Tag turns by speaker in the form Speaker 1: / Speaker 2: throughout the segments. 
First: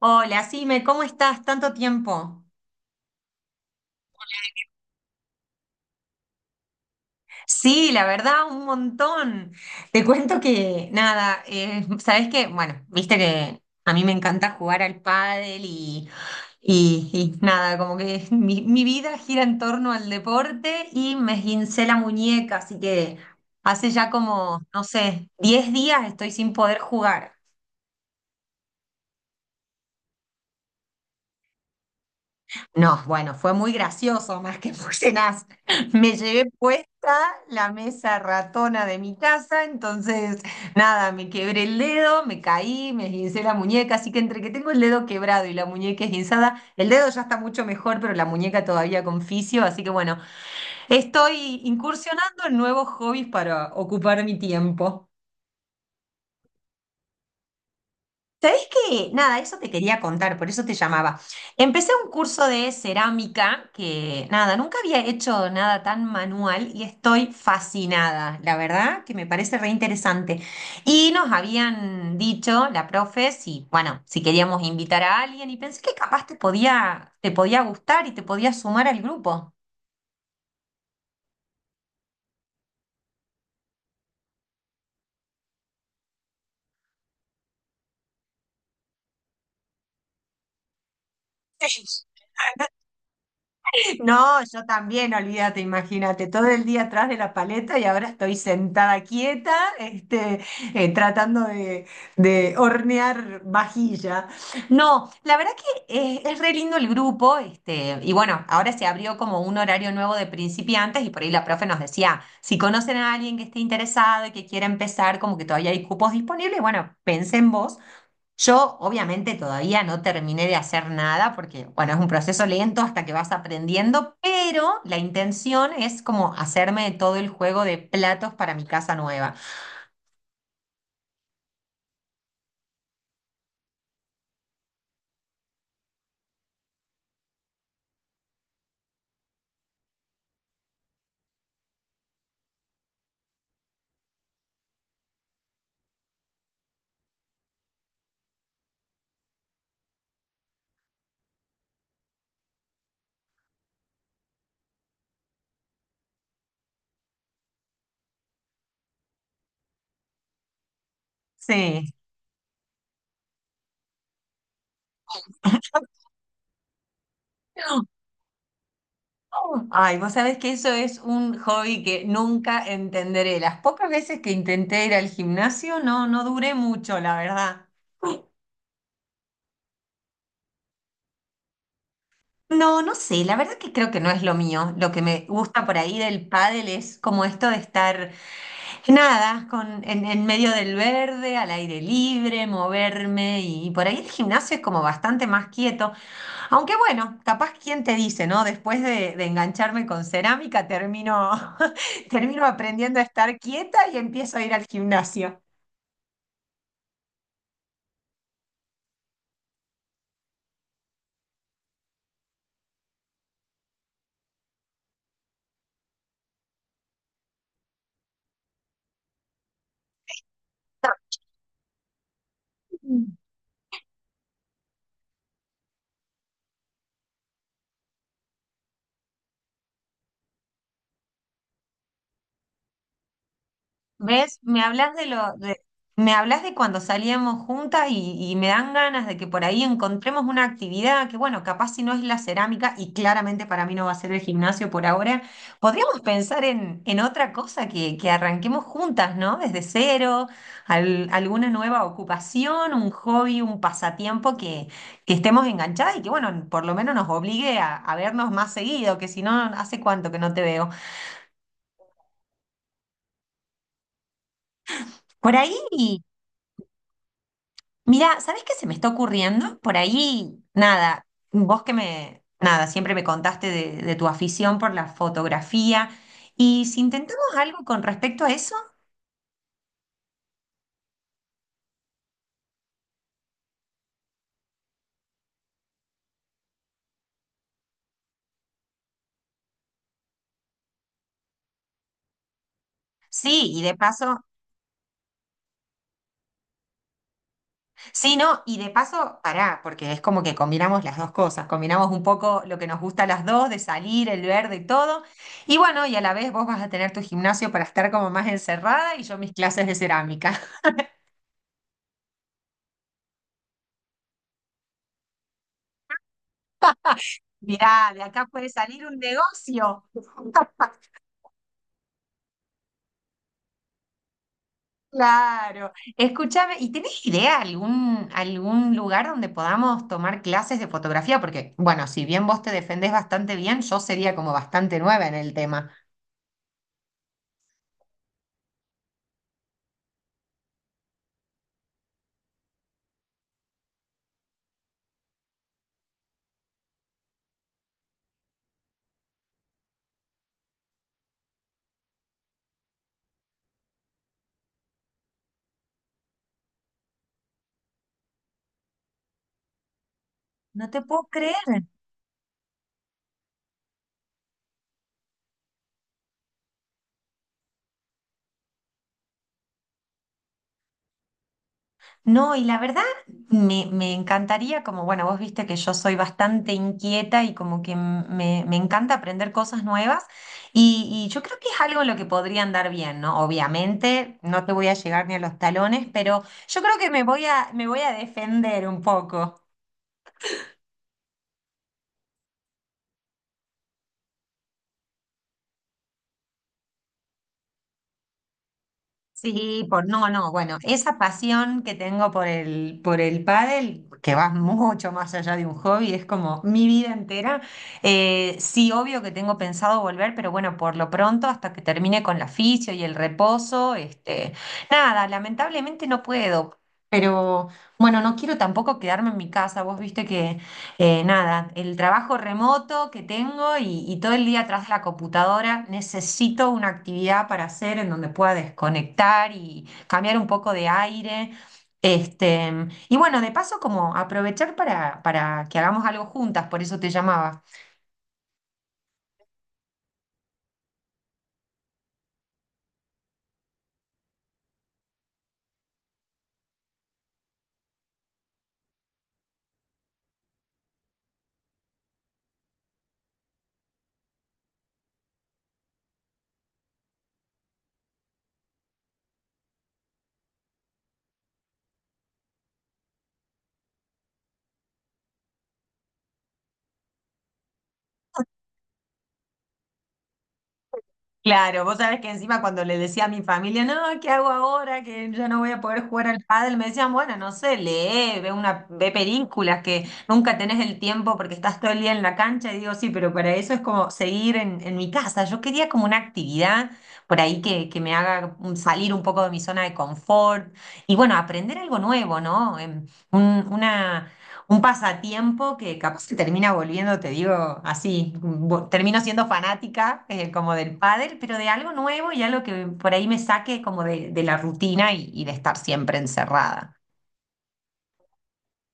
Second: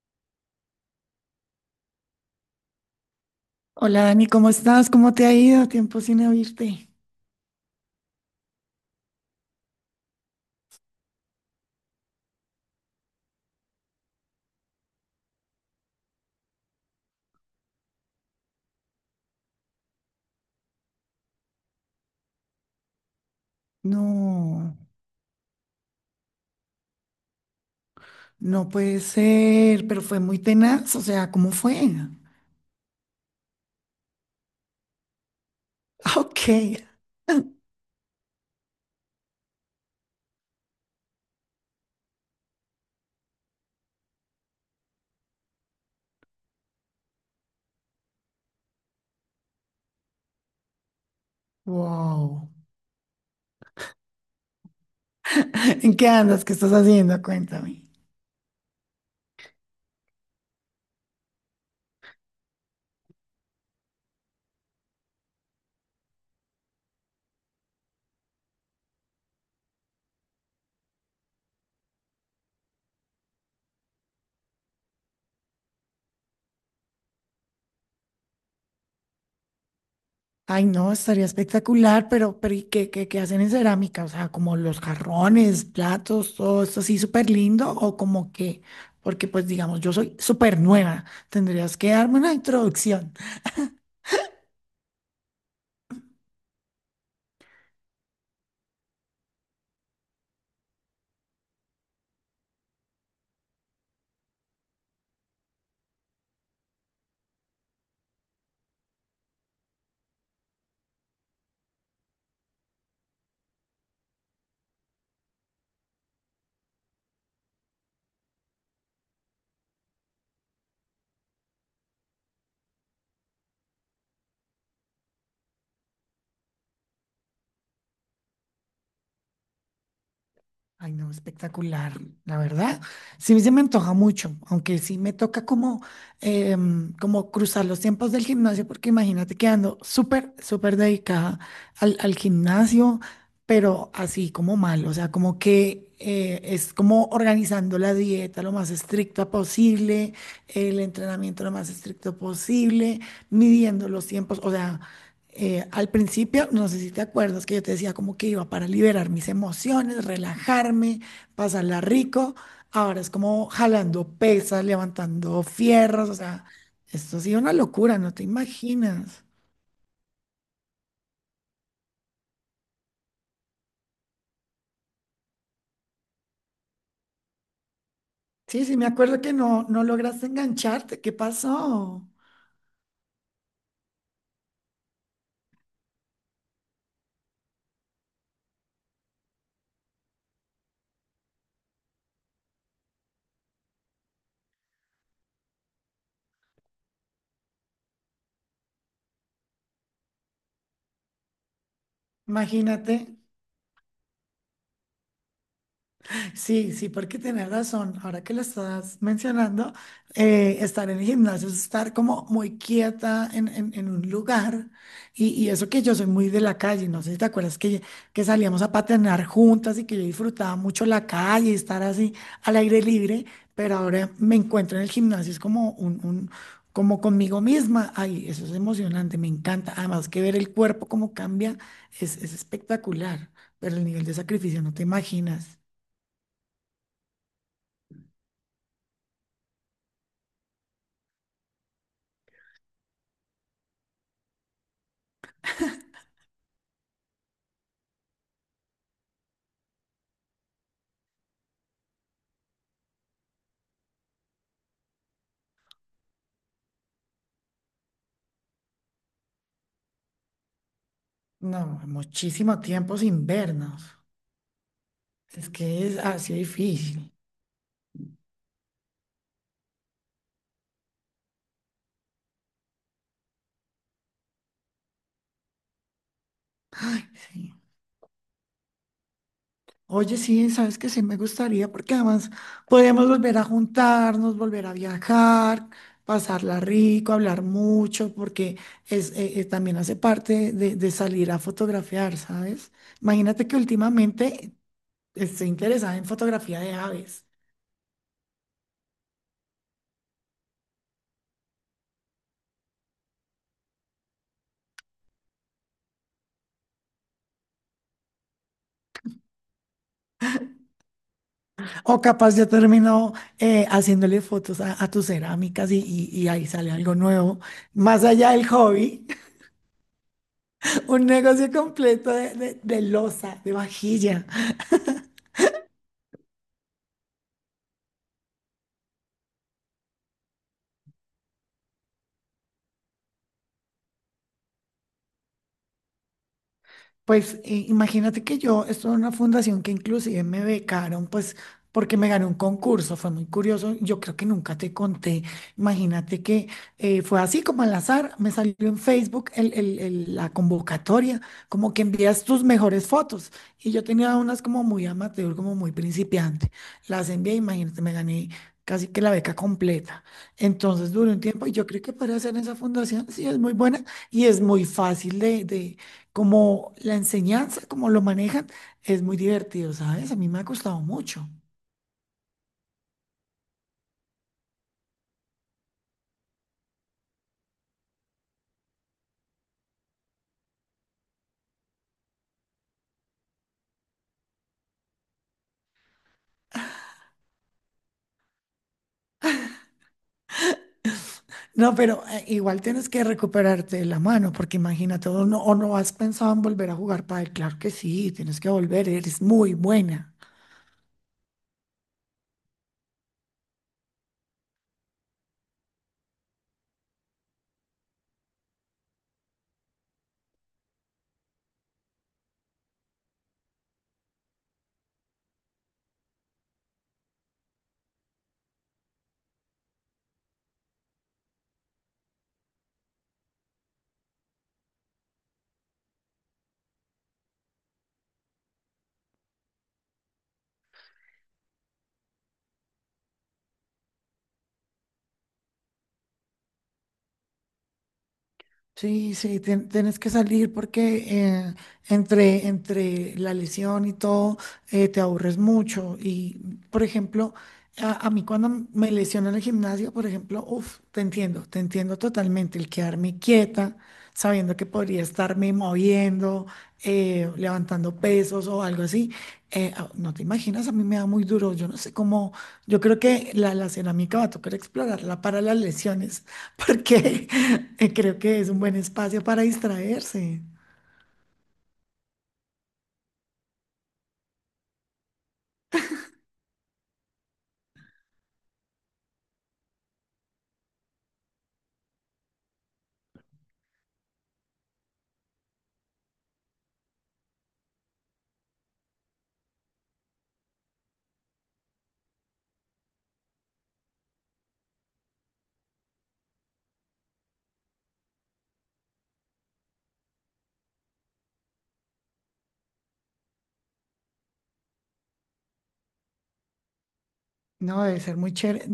Speaker 1: Hola, Sime, ¿cómo estás? Tanto tiempo.
Speaker 2: Hola Dani, ¿cómo estás? ¿Cómo te ha ido? Tiempo sin oírte.
Speaker 1: Sí, la verdad, un montón. Te cuento que, nada, ¿sabes qué? Bueno, viste que a mí me encanta jugar al pádel y nada, como que mi vida gira en torno al deporte y me esguincé la muñeca, así que hace ya como,
Speaker 2: No,
Speaker 1: no sé, 10 días estoy sin poder jugar.
Speaker 2: no, puede ser, pero fue muy tenaz, o sea, ¿cómo fue?
Speaker 1: No, bueno, fue muy gracioso, más que fusionás. Me
Speaker 2: Ah, ok,
Speaker 1: llevé puesta la mesa ratona de mi casa, entonces nada, me quebré el dedo, me caí, me esguincé la muñeca, así que entre que tengo el dedo quebrado y la muñeca esguinzada, el dedo ya está mucho mejor, pero la muñeca todavía con fisio, así que bueno, estoy incursionando
Speaker 2: wow.
Speaker 1: en nuevos hobbies para ocupar mi tiempo.
Speaker 2: ¿En qué andas? ¿Qué estás haciendo? Cuéntame.
Speaker 1: ¿Sabés qué? Nada, eso te quería contar, por eso te llamaba. Empecé un curso de cerámica que, nada, nunca había hecho nada tan manual y estoy fascinada, la verdad, que me parece re interesante. Y nos habían dicho, la profe, si, bueno, si queríamos invitar a alguien y pensé que capaz te podía gustar y te podía sumar al grupo.
Speaker 2: Ay, no, estaría espectacular, pero ¿y qué hacen en cerámica? O sea, como los jarrones, platos, todo esto así súper lindo o como que, porque pues digamos, yo soy súper nueva, tendrías que darme una introducción.
Speaker 1: No, yo también, olvídate, imagínate, todo el día atrás de la paleta y ahora estoy sentada quieta, este, tratando de hornear vajilla. No, la verdad que es, re lindo el grupo, este, y bueno, ahora se abrió como un horario nuevo de principiantes y por ahí la profe nos decía, si conocen a alguien que esté interesado y que quiera empezar, como que todavía hay cupos disponibles, bueno, pensé en vos. Yo obviamente todavía no terminé de hacer nada porque, bueno, es un proceso lento hasta que vas aprendiendo, pero la intención es como hacerme todo el juego de platos para mi casa nueva.
Speaker 2: Ay, no, espectacular, la verdad. Sí, se me antoja mucho, aunque sí me toca como, como cruzar los tiempos del gimnasio, porque imagínate que ando súper, súper dedicada al, al gimnasio, pero así como mal, o sea, como que es como organizando la dieta lo más estricta posible, el entrenamiento lo más estricto posible, midiendo los tiempos, o sea al principio, no sé si te acuerdas que yo te decía como que iba para liberar mis emociones, relajarme, pasarla
Speaker 1: Sí.
Speaker 2: rico. Ahora es como jalando pesas, levantando fierros, o sea, esto ha sido una locura, no te imaginas.
Speaker 1: Ay, vos sabés que eso es un hobby que nunca entenderé. Las pocas veces que intenté ir al gimnasio, no, no duré mucho, la verdad.
Speaker 2: Sí, sí, me acuerdo que no, no lograste engancharte. ¿Qué pasó?
Speaker 1: No, no sé, la verdad que creo que no es lo mío. Lo que me gusta por ahí del pádel es como esto de estar. Nada, en medio del verde, al aire libre, moverme y por ahí el gimnasio es como bastante más quieto. Aunque bueno, capaz quién te dice, ¿no? Después de engancharme con cerámica, termino, termino
Speaker 2: Imagínate.
Speaker 1: aprendiendo a estar quieta y empiezo a ir al gimnasio.
Speaker 2: Sí, sí, porque tienes razón. Ahora que lo estás mencionando, estar en el gimnasio es estar como muy quieta en, en un lugar. Y eso que yo soy muy de la calle, no sé si te acuerdas que salíamos a patinar juntas y que yo disfrutaba mucho la calle, estar así al aire libre, pero ahora me encuentro en el gimnasio, es como un, como conmigo misma. Ay, eso es emocionante, me encanta. Además que ver el cuerpo cómo cambia es espectacular, pero el nivel de
Speaker 1: ¿Ves?
Speaker 2: sacrificio
Speaker 1: Me
Speaker 2: no te
Speaker 1: hablas de lo
Speaker 2: imaginas.
Speaker 1: de, me hablas de cuando salíamos juntas y me dan ganas de que por ahí encontremos una actividad que, bueno, capaz si no es la cerámica y claramente para mí no va a ser el gimnasio por ahora, podríamos pensar en otra cosa que arranquemos juntas, ¿no? Desde cero, alguna nueva ocupación, un hobby, un pasatiempo que estemos enganchadas y que, bueno, por lo menos nos obligue a vernos más seguido, que si no, ¿hace cuánto que no te veo?
Speaker 2: No, muchísimo tiempo sin vernos.
Speaker 1: Por
Speaker 2: Es que es
Speaker 1: ahí.
Speaker 2: así difícil.
Speaker 1: Mira, ¿sabés qué se me está ocurriendo? Por ahí, nada, vos que me, nada, siempre me contaste de tu afición por la fotografía. Y si intentamos
Speaker 2: Sí.
Speaker 1: algo con respecto a eso,
Speaker 2: Oye, sí, sabes que sí me gustaría, porque además podemos volver a juntarnos, volver a viajar, pasarla rico, hablar mucho, porque es, también hace parte de salir a fotografiar, ¿sabes? Imagínate
Speaker 1: sí,
Speaker 2: que
Speaker 1: y de paso,
Speaker 2: últimamente estoy interesada en fotografía de aves.
Speaker 1: sí, no, y de paso, pará, porque es como que combinamos las dos cosas, combinamos un poco lo que nos gusta a las dos, de salir, el verde y todo. Y bueno, y a la vez vos vas a tener tu gimnasio para estar como más encerrada y yo mis clases de cerámica.
Speaker 2: O capaz ya terminó haciéndole fotos a tus cerámicas y, y ahí sale algo nuevo.
Speaker 1: Mirá, de
Speaker 2: Más
Speaker 1: acá
Speaker 2: allá del
Speaker 1: puede salir un
Speaker 2: hobby,
Speaker 1: negocio.
Speaker 2: un negocio completo de loza, de vajilla.
Speaker 1: Claro. Escúchame, ¿y tenés idea algún lugar donde podamos tomar clases de fotografía? Porque, bueno, si bien vos te defendés bastante bien, yo sería como bastante nueva en el tema.
Speaker 2: Pues imagínate que yo estuve en una fundación que inclusive me becaron, pues porque me gané un concurso, fue muy curioso, yo creo que nunca te conté, imagínate que fue así como al azar, me salió en Facebook la convocatoria, como que envías tus mejores fotos y yo tenía unas como muy amateur, como muy principiante, las envié, imagínate, me gané casi que la beca completa,
Speaker 1: No te
Speaker 2: entonces
Speaker 1: puedo
Speaker 2: duró un
Speaker 1: creer.
Speaker 2: tiempo y yo creo que para hacer esa fundación sí es muy buena y es muy fácil de como la enseñanza, como lo manejan, es muy divertido, ¿sabes? A mí me ha costado mucho.
Speaker 1: No, y la verdad me encantaría, como bueno, vos viste que yo soy bastante inquieta y como que me encanta aprender cosas nuevas y yo creo que es algo en lo que podría andar bien, ¿no? Obviamente no te voy a llegar ni a los talones, pero yo creo que me voy a defender un poco.
Speaker 2: No, pero igual tienes que recuperarte de la mano, porque imagínate, o no has pensado en volver a jugar pádel, claro que sí, tienes que volver, eres muy
Speaker 1: Sí, por no,
Speaker 2: buena.
Speaker 1: no, bueno, esa pasión que tengo por el pádel, que va mucho más allá de un hobby, es como mi vida entera. Sí, obvio que tengo pensado volver, pero bueno, por lo pronto, hasta que termine con la fisio y el reposo, este, nada, lamentablemente no puedo. Pero bueno, no quiero tampoco quedarme en mi casa. Vos viste que nada, el trabajo remoto que tengo y todo el día atrás de la computadora, necesito una actividad para hacer en donde pueda desconectar y cambiar un poco de aire. Este, y bueno, de paso, como aprovechar para que hagamos algo juntas, por eso te llamaba.
Speaker 2: Sí, sí, tienes que salir porque entre, entre la lesión y todo te aburres mucho. Y, por ejemplo, a mí cuando me lesiono en el gimnasio, por ejemplo, uff, te entiendo totalmente. El quedarme quieta, sabiendo que podría estarme moviendo, levantando pesos o algo así. No te imaginas, a mí me da muy duro. Yo no sé cómo, yo creo que la cerámica va a tocar explorarla para las lesiones porque creo que es un buen espacio para distraerse.
Speaker 1: Claro, vos sabés que encima cuando le decía a mi familia, no, ¿qué hago ahora? Que yo no voy a poder jugar al pádel, me decían, bueno, no sé, lee, ve películas que nunca tenés el tiempo porque estás todo el día en la cancha, y digo, sí, pero para eso es como seguir en mi casa. Yo quería como una actividad por ahí que me haga salir un poco de mi zona de confort y bueno, aprender algo nuevo, ¿no? Em, un- una un pasatiempo que capaz que termina volviendo, te digo, así, termino siendo fanática, como del pádel, pero de algo nuevo y algo que por ahí me saque como de la rutina y de estar siempre encerrada.
Speaker 2: No, debe ser muy chévere.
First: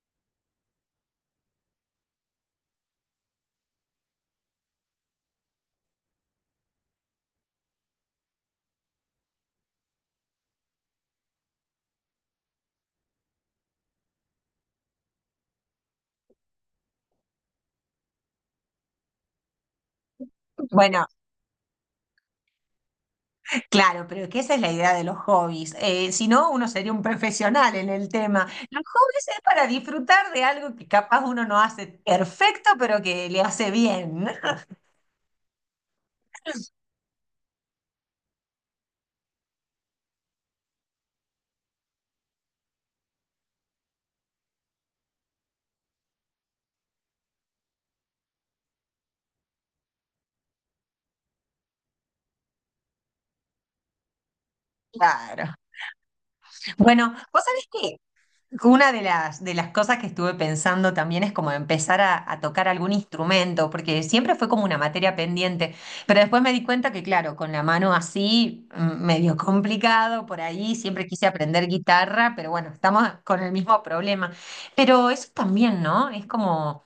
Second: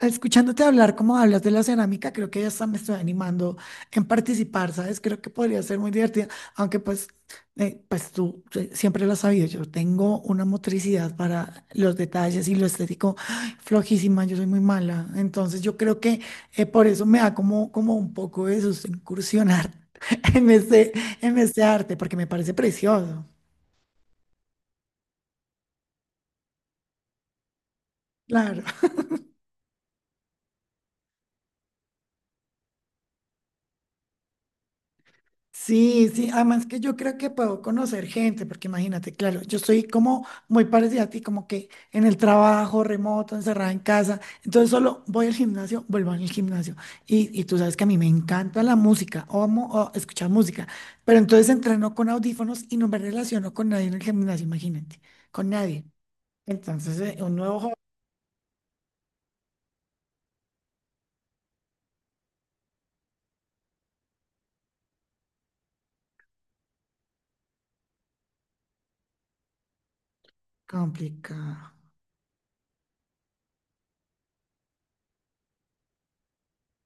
Speaker 2: Escuchándote hablar como hablas de la cerámica, creo que ya hasta me estoy animando en participar, ¿sabes? Creo que podría ser muy divertida, aunque pues, pues tú siempre lo has sabido, yo tengo una motricidad para los detalles y lo estético flojísima, yo soy muy mala, entonces yo creo que por eso me da como, como un poco de susto incursionar en este,
Speaker 1: Bueno,
Speaker 2: en este arte, porque me parece precioso.
Speaker 1: claro, pero que esa es la idea de los hobbies. Si no, uno sería un profesional en el tema.
Speaker 2: Claro.
Speaker 1: Los hobbies es para disfrutar de algo que capaz uno no hace perfecto, pero que le hace bien.
Speaker 2: Sí, sí, además que yo creo que puedo conocer gente, porque imagínate, claro, yo estoy como muy parecida a ti, como que en el trabajo, remoto, encerrada en casa, entonces solo voy al gimnasio, vuelvo al gimnasio, y tú sabes que a mí me encanta la música, o amo o escuchar música, pero entonces entreno con audífonos y no me relaciono con nadie en el gimnasio, imagínate, con
Speaker 1: Claro.
Speaker 2: nadie. Entonces,
Speaker 1: Bueno,
Speaker 2: un
Speaker 1: vos
Speaker 2: nuevo
Speaker 1: sabés
Speaker 2: hobby
Speaker 1: que una de las cosas que estuve pensando también es como empezar a tocar algún instrumento, porque siempre fue como una materia pendiente, pero después me di cuenta que, claro, con la mano así, medio complicado por ahí, siempre quise aprender
Speaker 2: complicado.
Speaker 1: guitarra, pero bueno, estamos con el mismo problema. Pero eso también, ¿no? Es como,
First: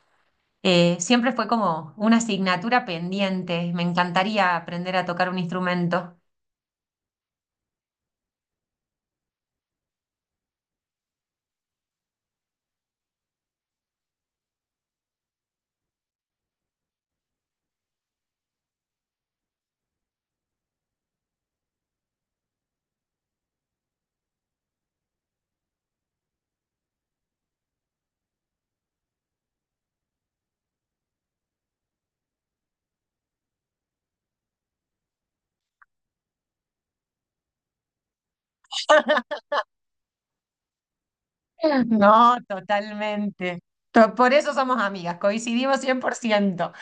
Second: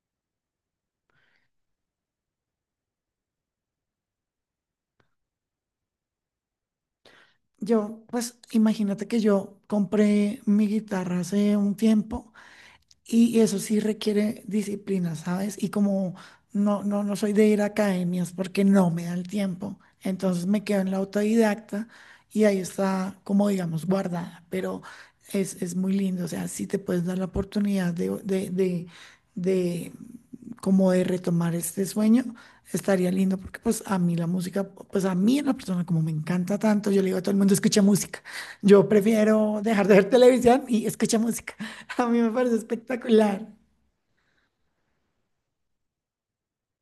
Speaker 1: siempre fue como una asignatura pendiente, me encantaría aprender a tocar un instrumento.
Speaker 2: Yo, pues imagínate que yo compré mi guitarra hace un tiempo. Y eso sí requiere disciplina, ¿sabes? Y como no soy de ir a academias porque no me da el tiempo, entonces me quedo en la autodidacta y ahí está, como digamos, guardada, pero es muy lindo, o sea, si te puedes dar la oportunidad de como de retomar este sueño, estaría lindo porque pues a mí la música, pues a mí la persona como me encanta tanto, yo le digo a todo el mundo, escucha música, yo prefiero dejar de ver televisión y escucha música. A mí me
Speaker 1: No,
Speaker 2: parece espectacular.
Speaker 1: totalmente. Por eso somos amigas, coincidimos 100%.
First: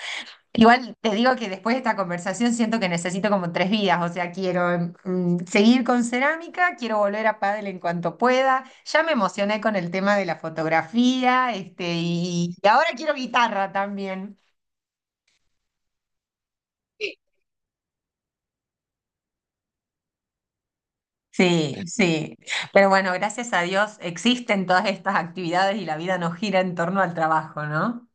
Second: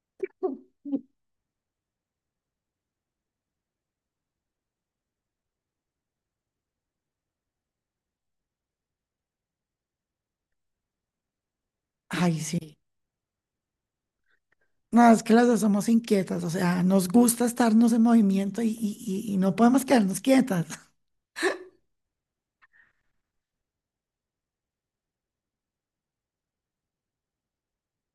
Speaker 1: Igual te digo que después de esta conversación siento que necesito como tres vidas, o sea, quiero seguir con cerámica, quiero volver a pádel en cuanto pueda. Ya me emocioné con el tema de la fotografía, este,
Speaker 2: Ay,
Speaker 1: y
Speaker 2: sí.
Speaker 1: ahora quiero guitarra también.
Speaker 2: No, es que las dos somos inquietas, o sea, nos gusta estarnos en movimiento y, y no podemos quedarnos quietas.
Speaker 1: Sí, sí. Pero bueno, gracias a Dios existen todas estas actividades y la vida no gira en torno al trabajo, ¿no?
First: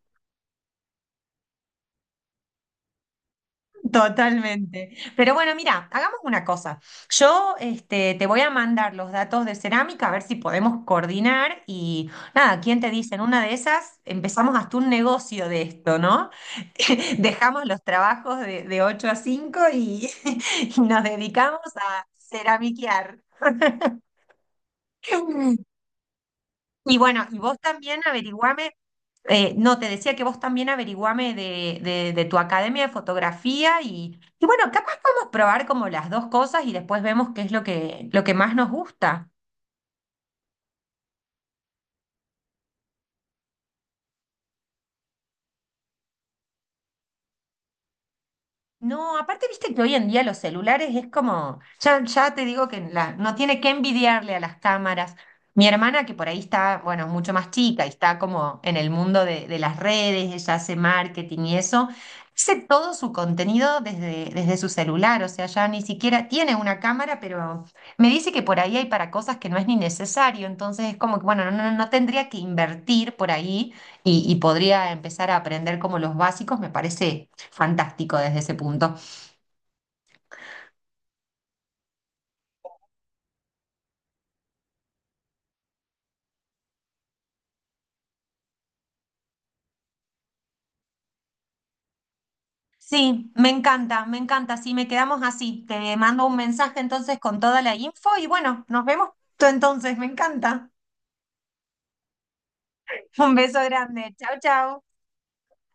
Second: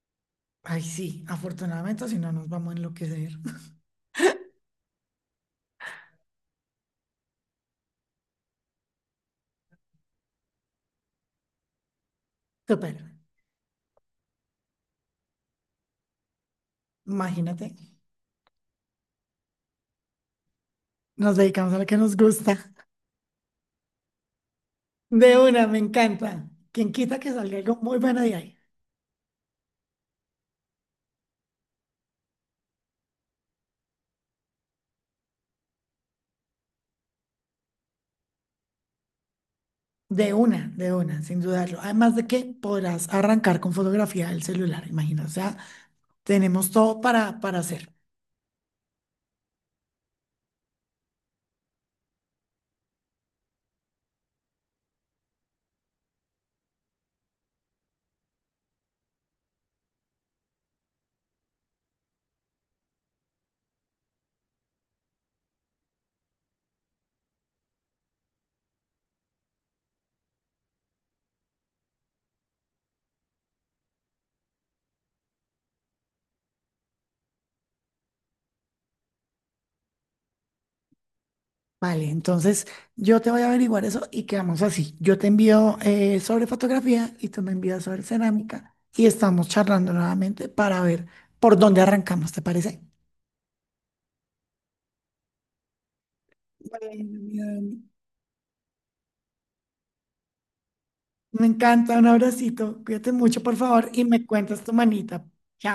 Speaker 2: Ay, sí, afortunadamente, si no nos vamos a enloquecer.
Speaker 1: Totalmente. Pero bueno, mira, hagamos una cosa. Yo este, te voy a mandar los datos de cerámica a ver si podemos coordinar y nada, ¿quién te
Speaker 2: Súper,
Speaker 1: dice? En una de esas empezamos hasta un negocio de esto, ¿no? Dejamos
Speaker 2: imagínate,
Speaker 1: los trabajos de 8 a 5 y, y nos
Speaker 2: nos
Speaker 1: dedicamos
Speaker 2: dedicamos a lo que
Speaker 1: a
Speaker 2: nos gusta.
Speaker 1: ceramiquear.
Speaker 2: De una, me encanta. Quien
Speaker 1: Y
Speaker 2: quita
Speaker 1: bueno,
Speaker 2: que
Speaker 1: y
Speaker 2: salga
Speaker 1: vos
Speaker 2: algo muy
Speaker 1: también
Speaker 2: bueno de ahí.
Speaker 1: averiguame, no, te decía que vos también averiguame de tu academia de fotografía y bueno, capaz podemos probar como las dos cosas y después vemos qué es lo que más nos gusta.
Speaker 2: De una, sin dudarlo. Además de que podrás arrancar con fotografía del celular, imagino. O sea, tenemos todo para hacer.
Speaker 1: No, aparte viste que hoy en día los celulares es como, ya, ya te digo que no tiene que envidiarle a las cámaras. Mi hermana, que por ahí está, bueno, mucho más chica y está como en el mundo de las redes, ella hace marketing y eso, hace todo su contenido desde su celular, o sea, ya ni siquiera tiene una cámara, pero me dice que por ahí hay para cosas que no es ni necesario, entonces es como que, bueno, no tendría que invertir por ahí y podría empezar a aprender como los básicos, me parece fantástico desde ese punto.
Speaker 2: Vale, entonces yo te voy a averiguar eso y quedamos así. Yo te envío sobre fotografía y tú me envías sobre cerámica y estamos charlando nuevamente para ver por dónde arrancamos, ¿te parece?
Speaker 1: Sí, me encanta, me encanta. Sí, me quedamos así. Te mando un mensaje
Speaker 2: Bueno,
Speaker 1: entonces
Speaker 2: mi
Speaker 1: con toda la
Speaker 2: Dani,
Speaker 1: info y bueno, nos vemos pronto entonces, me encanta.
Speaker 2: me encanta, un abracito, cuídate
Speaker 1: Un
Speaker 2: mucho, por
Speaker 1: beso
Speaker 2: favor, y
Speaker 1: grande.
Speaker 2: me
Speaker 1: Chao,
Speaker 2: cuentas tu
Speaker 1: chao.
Speaker 2: manita.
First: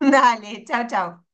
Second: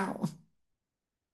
Speaker 1: Dale, chao, chao.